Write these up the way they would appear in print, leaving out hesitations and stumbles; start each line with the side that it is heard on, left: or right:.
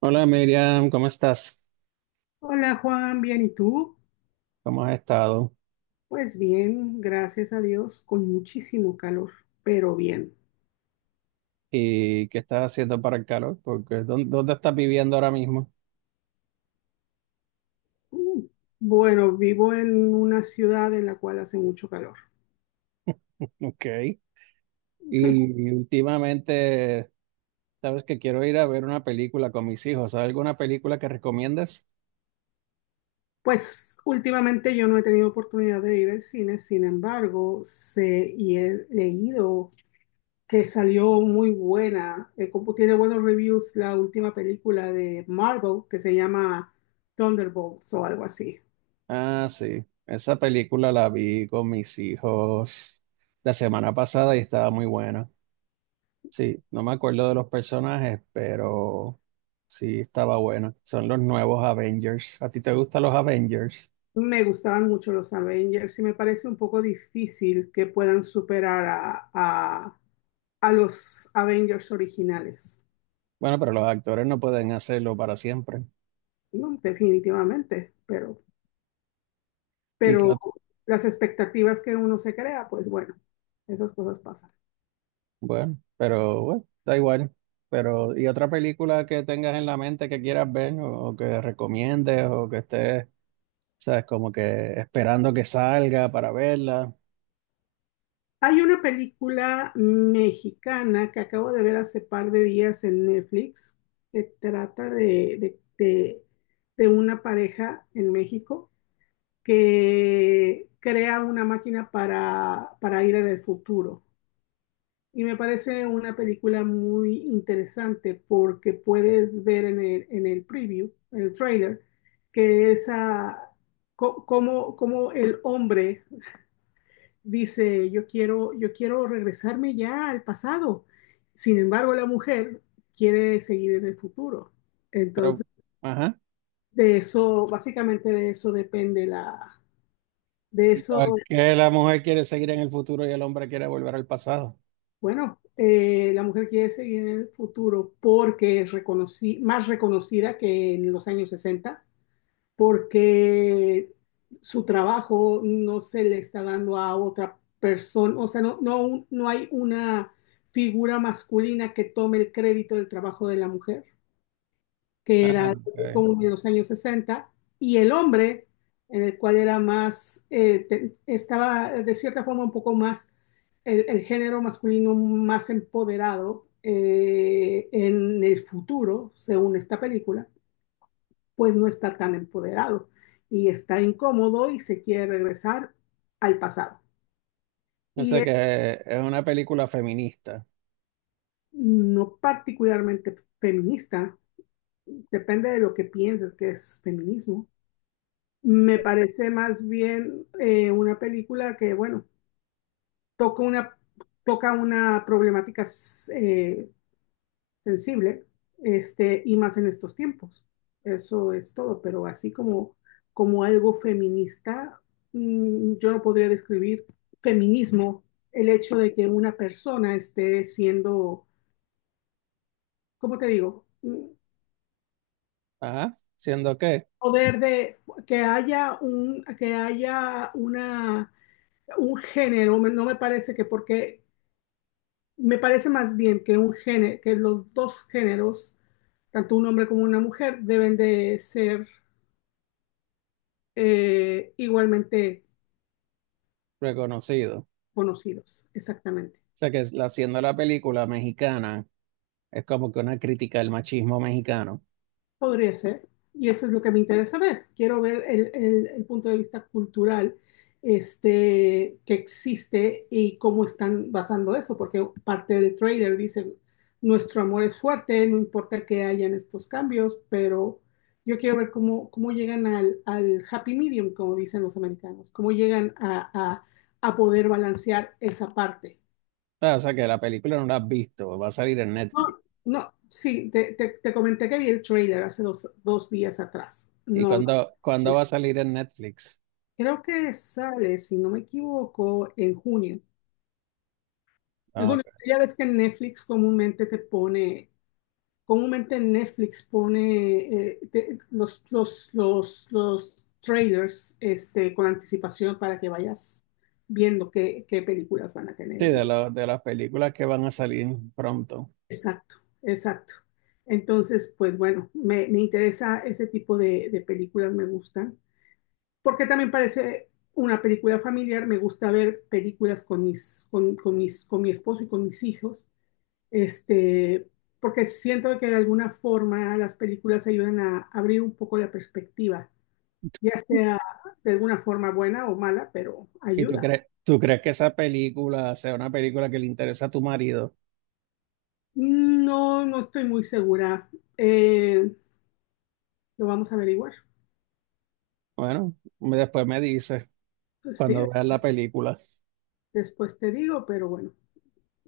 right: Hola Miriam, ¿cómo estás?
left: Hola Juan, bien, ¿y tú?
right: ¿Cómo has estado?
left: Pues bien, gracias a Dios, con muchísimo calor, pero bien.
right: ¿Y qué estás haciendo para el calor? Porque ¿dónde estás viviendo ahora mismo?
left: Mm, Bueno, vivo en una ciudad en la cual hace mucho calor.
right: Ok. Y últimamente, sabes que quiero ir a ver una película con mis hijos. ¿Hay alguna película que recomiendas?
left: Pues últimamente yo no he tenido oportunidad de ir al cine, sin embargo, sé y he leído que salió muy buena, como tiene buenos reviews la última película de Marvel que se llama Thunderbolts o algo así.
right: Ah, sí. Esa película la vi con mis hijos la semana pasada y estaba muy buena. Sí, no me acuerdo de los personajes, pero sí estaba buena. Son los nuevos Avengers. ¿A ti te gustan los Avengers?
left: Me gustaban mucho los Avengers y me parece un poco difícil que puedan superar a los Avengers originales.
right: Bueno, pero los actores no pueden hacerlo para siempre.
left: No, definitivamente, pero,
right: Y
left: pero
right: que-
left: las expectativas que uno se crea, pues bueno, esas cosas pasan.
right: bueno, pero bueno, da igual. Pero, ¿y otra película que tengas en la mente que quieras ver o que recomiendes o que estés, sabes, como que esperando que salga para verla?
left: Hay una película mexicana que acabo de ver hace par de días en Netflix que trata de una pareja en México que crea una máquina para ir al futuro. Y me parece una película muy interesante porque puedes ver en el preview, en el trailer, que esa, cómo el hombre dice, yo quiero regresarme ya al pasado. Sin embargo, la mujer quiere seguir en el futuro.
right: Pero,
left: Entonces,
right: ajá.
left: de eso, básicamente de eso depende la, de
right: ¿Y
left: eso
right: por qué la mujer quiere seguir en el futuro y el hombre quiere volver al pasado?
left: Bueno, la mujer quiere seguir en el futuro porque es más reconocida que en los años 60, porque su trabajo no se le está dando a otra persona, o sea, no hay una figura masculina que tome el crédito del trabajo de la mujer que era
right: Ah, ok.
left: como de los años sesenta, y el hombre, en el cual era más, estaba de cierta forma un poco más, el género masculino más empoderado en el futuro, según esta película, pues no está tan empoderado y está incómodo y se quiere regresar al pasado.
right: No
left: Y
right: sé
left: es
right: que es una película feminista.
left: no particularmente feminista, depende de lo que pienses que es feminismo. Me parece más bien una película que, bueno, toca una, toca una problemática eh, sensible, este, y más en estos tiempos. Eso es todo, pero así como, como algo feminista, yo no podría describir feminismo el hecho de que una persona esté siendo, ¿cómo te digo? Mm,
right: Ajá. Siendo que
left: Poder de que haya un, que haya una, un género, no me parece que porque. Me parece más bien que un género, que los dos géneros, tanto un hombre como una mujer, deben de ser igualmente
right: reconocido.
left: conocidos, exactamente.
right: O sea que siendo la película mexicana. Es como que una crítica del machismo mexicano.
left: Podría ser. Y eso es lo que me interesa ver. Quiero ver el punto de vista cultural, este, que existe y cómo están basando eso, porque parte del trailer dice, nuestro amor es fuerte, no importa que hayan estos cambios, pero yo quiero ver cómo, cómo llegan al happy medium, como dicen los americanos, cómo llegan a poder balancear esa parte.
right: Ah, o sea que la película no la has visto, va a salir en
left: No,
right: Netflix.
left: no, sí, te comenté que vi el trailer hace dos días atrás.
right: ¿Y
left: No, no.
right: cuándo va a salir en Netflix?
left: Creo que sale, si no me equivoco, en junio. En
right: Ah,
left: junio,
right: ok.
left: ya ves que Netflix comúnmente te pone, comúnmente Netflix pone los trailers, este, con anticipación para que vayas viendo qué, qué películas van a
right: Sí,
left: tener.
right: de las películas que van a salir pronto.
left: Exacto, exacto. Entonces, pues bueno, me interesa ese tipo de películas, me gustan, porque también parece una película familiar, me gusta ver películas con mi esposo y con mis hijos, este, porque siento que de alguna forma las películas ayudan a abrir un poco la perspectiva, ya sea de alguna forma buena o mala, pero
right: ¿Y
left: ayuda.
right: tú crees que esa película sea una película que le interesa a tu marido?
left: No, no estoy muy segura. Eh, lo vamos a averiguar.
right: Bueno, después me dices
left: Pues sí,
right: cuando veas la película.
left: después te digo, pero bueno.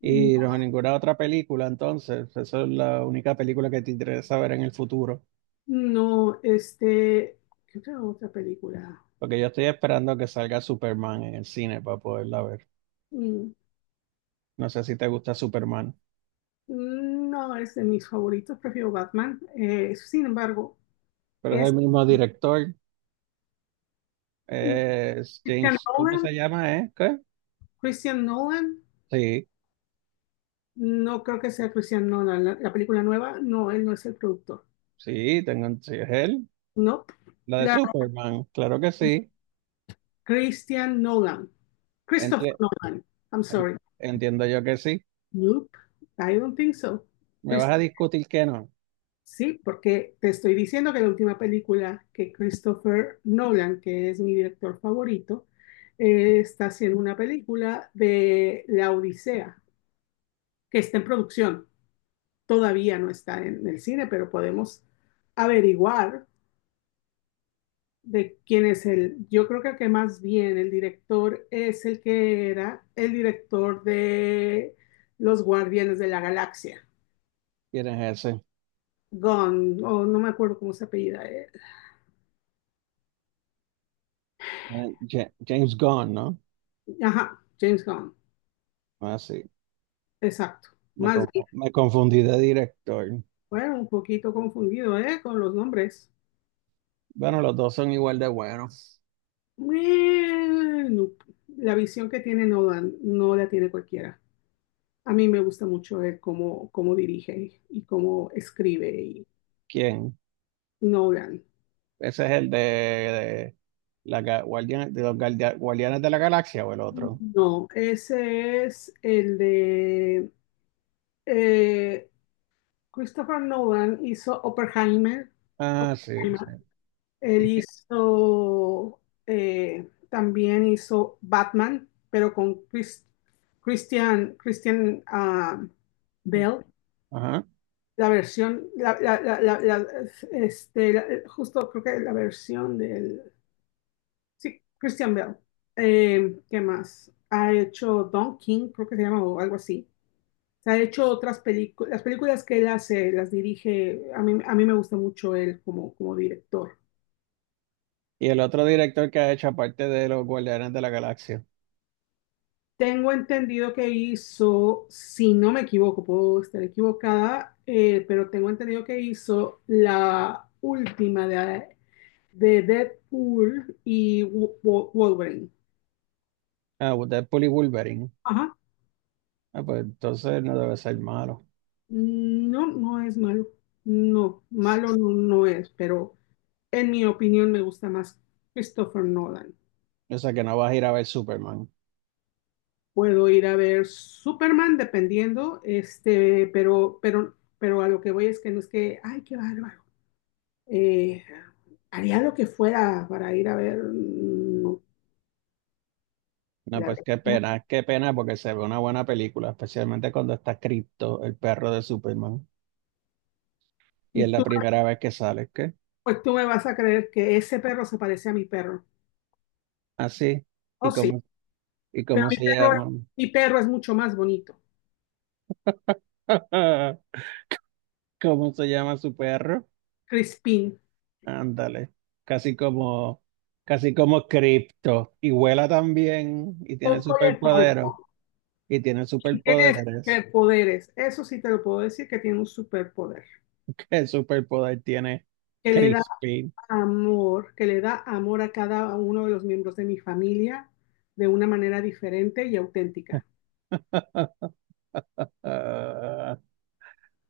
left: No,
right: Y no, ninguna otra película, entonces, esa es la única película que te interesa ver en el futuro.
left: no, este, ¿qué otra película?
right: Porque yo estoy esperando que salga Superman en el cine para poderla ver.
left: Mm,
right: No sé si te gusta Superman,
left: No es de mis favoritos, prefiero Batman. Sin embargo,
right: pero es
left: es
right: el mismo director. Es
left: Christian
right: James, ¿cómo
left: Nolan.
right: se llama, ¿Qué?
left: Christian Nolan,
right: Sí,
left: no creo que sea Christian Nolan. La película nueva, no, él no es el productor.
right: sí, sí, es él.
left: No,
right: La de
left: la
right: Superman, claro que sí.
left: Christian Nolan. Christopher
right: Enti-
left: Nolan. I'm
right: en-
left: sorry.
right: Entiendo yo que sí.
left: Nope, I don't think so.
right: ¿Me vas a
left: Christopher.
right: discutir que no?
left: Sí, porque te estoy diciendo que la última película que Christopher Nolan, que es mi director favorito, está haciendo una película de La Odisea, que está en producción. Todavía no está en el cine, pero podemos averiguar de quién es el. Yo creo que más bien el director es el que era el director de Los Guardianes de la Galaxia,
right: ¿Quién es ese?
left: Gunn, o no me acuerdo cómo se apellida.
right: James Gunn, ¿no?
left: Ajá, James Gunn.
right: Ah, sí.
left: Exacto. Más bien
right: Me confundí de director.
left: fue un poquito confundido, ¿eh? Con los nombres.
right: Bueno, los dos son igual de buenos.
left: Bueno, la visión que tiene Nolan no la tiene cualquiera. A mí me gusta mucho él cómo, cómo dirige y cómo escribe y.
right: ¿Quién?
left: Nolan.
right: Ese es el de, la, ga- Guardian- de los Guardia- Guardianes de la Galaxia o el
left: Mm.
right: otro.
left: No, ese es el de, eh, Christopher Nolan hizo Oppenheimer.
right: Ah, sí, sí.
left: Oppenheimer. Él hizo, también hizo Batman, pero con Christian, Bell.
right: Ajá.
left: La versión, la- la- la- la- la- este, la- justo creo que la versión del. Sí, Christian Bale. ¿Qué más? Ha hecho Don King, creo que se llama, o algo así. Se ha hecho otras películas, las películas que él hace, las dirige, a mí me gusta mucho él como, como director.
right: Y el otro director que ha hecho, aparte de los Guardianes de la Galaxia,
left: Tengo entendido que hizo, si no me equivoco, puedo estar equivocada, pero tengo entendido que hizo la última de Deadpool y Wolverine.
right: ah, Deadpool y Wolverine.
left: Ajá,
right: Ah, pues entonces no debe ser malo.
left: No, no es malo. No, malo no, no es, pero en mi opinión me gusta más Christopher Nolan.
right: O sea que no vas a ir a ver Superman.
left: Puedo ir a ver Superman dependiendo, este, pero a lo que voy es que no es que, ay, qué bárbaro. Eh, haría lo que fuera para ir a ver, no,
right: No,
left: la
right: pues
left: verdad.
right: qué pena, porque se ve una buena película, especialmente cuando está Crypto, el perro de Superman. Y es la
left: Tú,
right: primera vez que sale, ¿qué?
left: pues tú me vas a creer que ese perro se parece a mi perro.
right: Así. ¿Y
left: Oh, sí,
right: y
left: pero
right: cómo se llama?
left: mi perro es mucho más bonito.
right: ¿Cómo se llama su perro?
left: Crispín.
right: Ándale, casi como, casi como Crypto. Y vuela también y tiene
left: Poco le falta.
right: superpoderes. Y tiene
left: Y tiene
right: superpoderes.
left: superpoderes. Eso sí te lo puedo decir, que tiene un superpoder.
right: ¿Qué superpoder tiene
left: Que le da
right: Crispin?
left: que le da amor a cada uno de los miembros de mi familia de una manera diferente y auténtica.
right: Ah,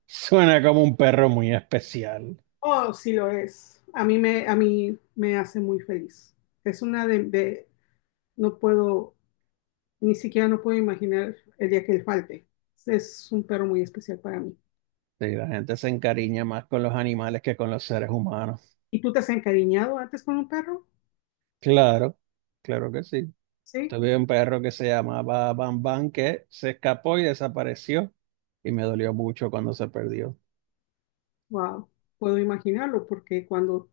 right: suena como un perro muy especial.
left: Oh, sí lo es. A mí me hace muy feliz. Es una no puedo, ni siquiera no puedo imaginar el día que él falte. Es un perro muy especial para mí.
right: Sí, la gente se encariña más con los animales que con los seres humanos.
left: ¿Y tú te has encariñado antes con un perro?
right: Claro, claro que sí.
left: Sí.
right: Tuve un perro que se llamaba Bam Bam que se escapó y desapareció. Y me dolió mucho cuando se perdió.
left: Wow. Puedo imaginarlo porque cuando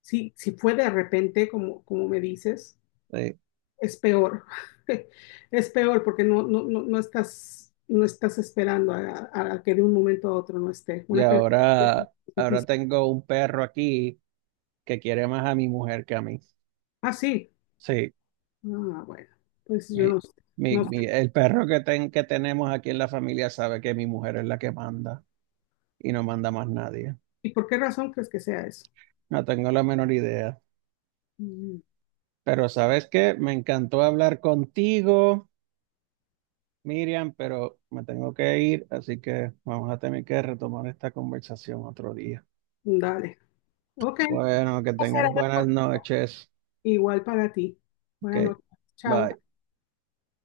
left: si fue de repente, como, como me dices,
right: Sí,
left: es peor. Es peor porque no estás, no estás esperando a que de un momento a otro no esté.
right: y
left: Una pérdida es
right: ahora, ahora
left: difícil.
right: tengo un perro aquí que quiere más a mi mujer que a mí.
left: Ah, sí.
right: Sí,
left: Ah, bueno. Pues yo
right: mi,
left: no sé. No sé.
right: el perro que, ten, que tenemos aquí en la familia sabe que mi mujer es la que manda y no manda más nadie.
left: ¿Y por qué razón crees que sea eso?
right: No tengo la menor idea.
left: Mm,
right: Pero ¿sabes qué? Me encantó hablar contigo, Miriam, pero me tengo que ir, así que vamos a tener que retomar esta conversación otro día.
left: Dale. Ok.
right: Bueno, que tengas buenas noches.
left: Igual para ti. Buenas
right: Ok,
left: noches. Chao.
right: bye.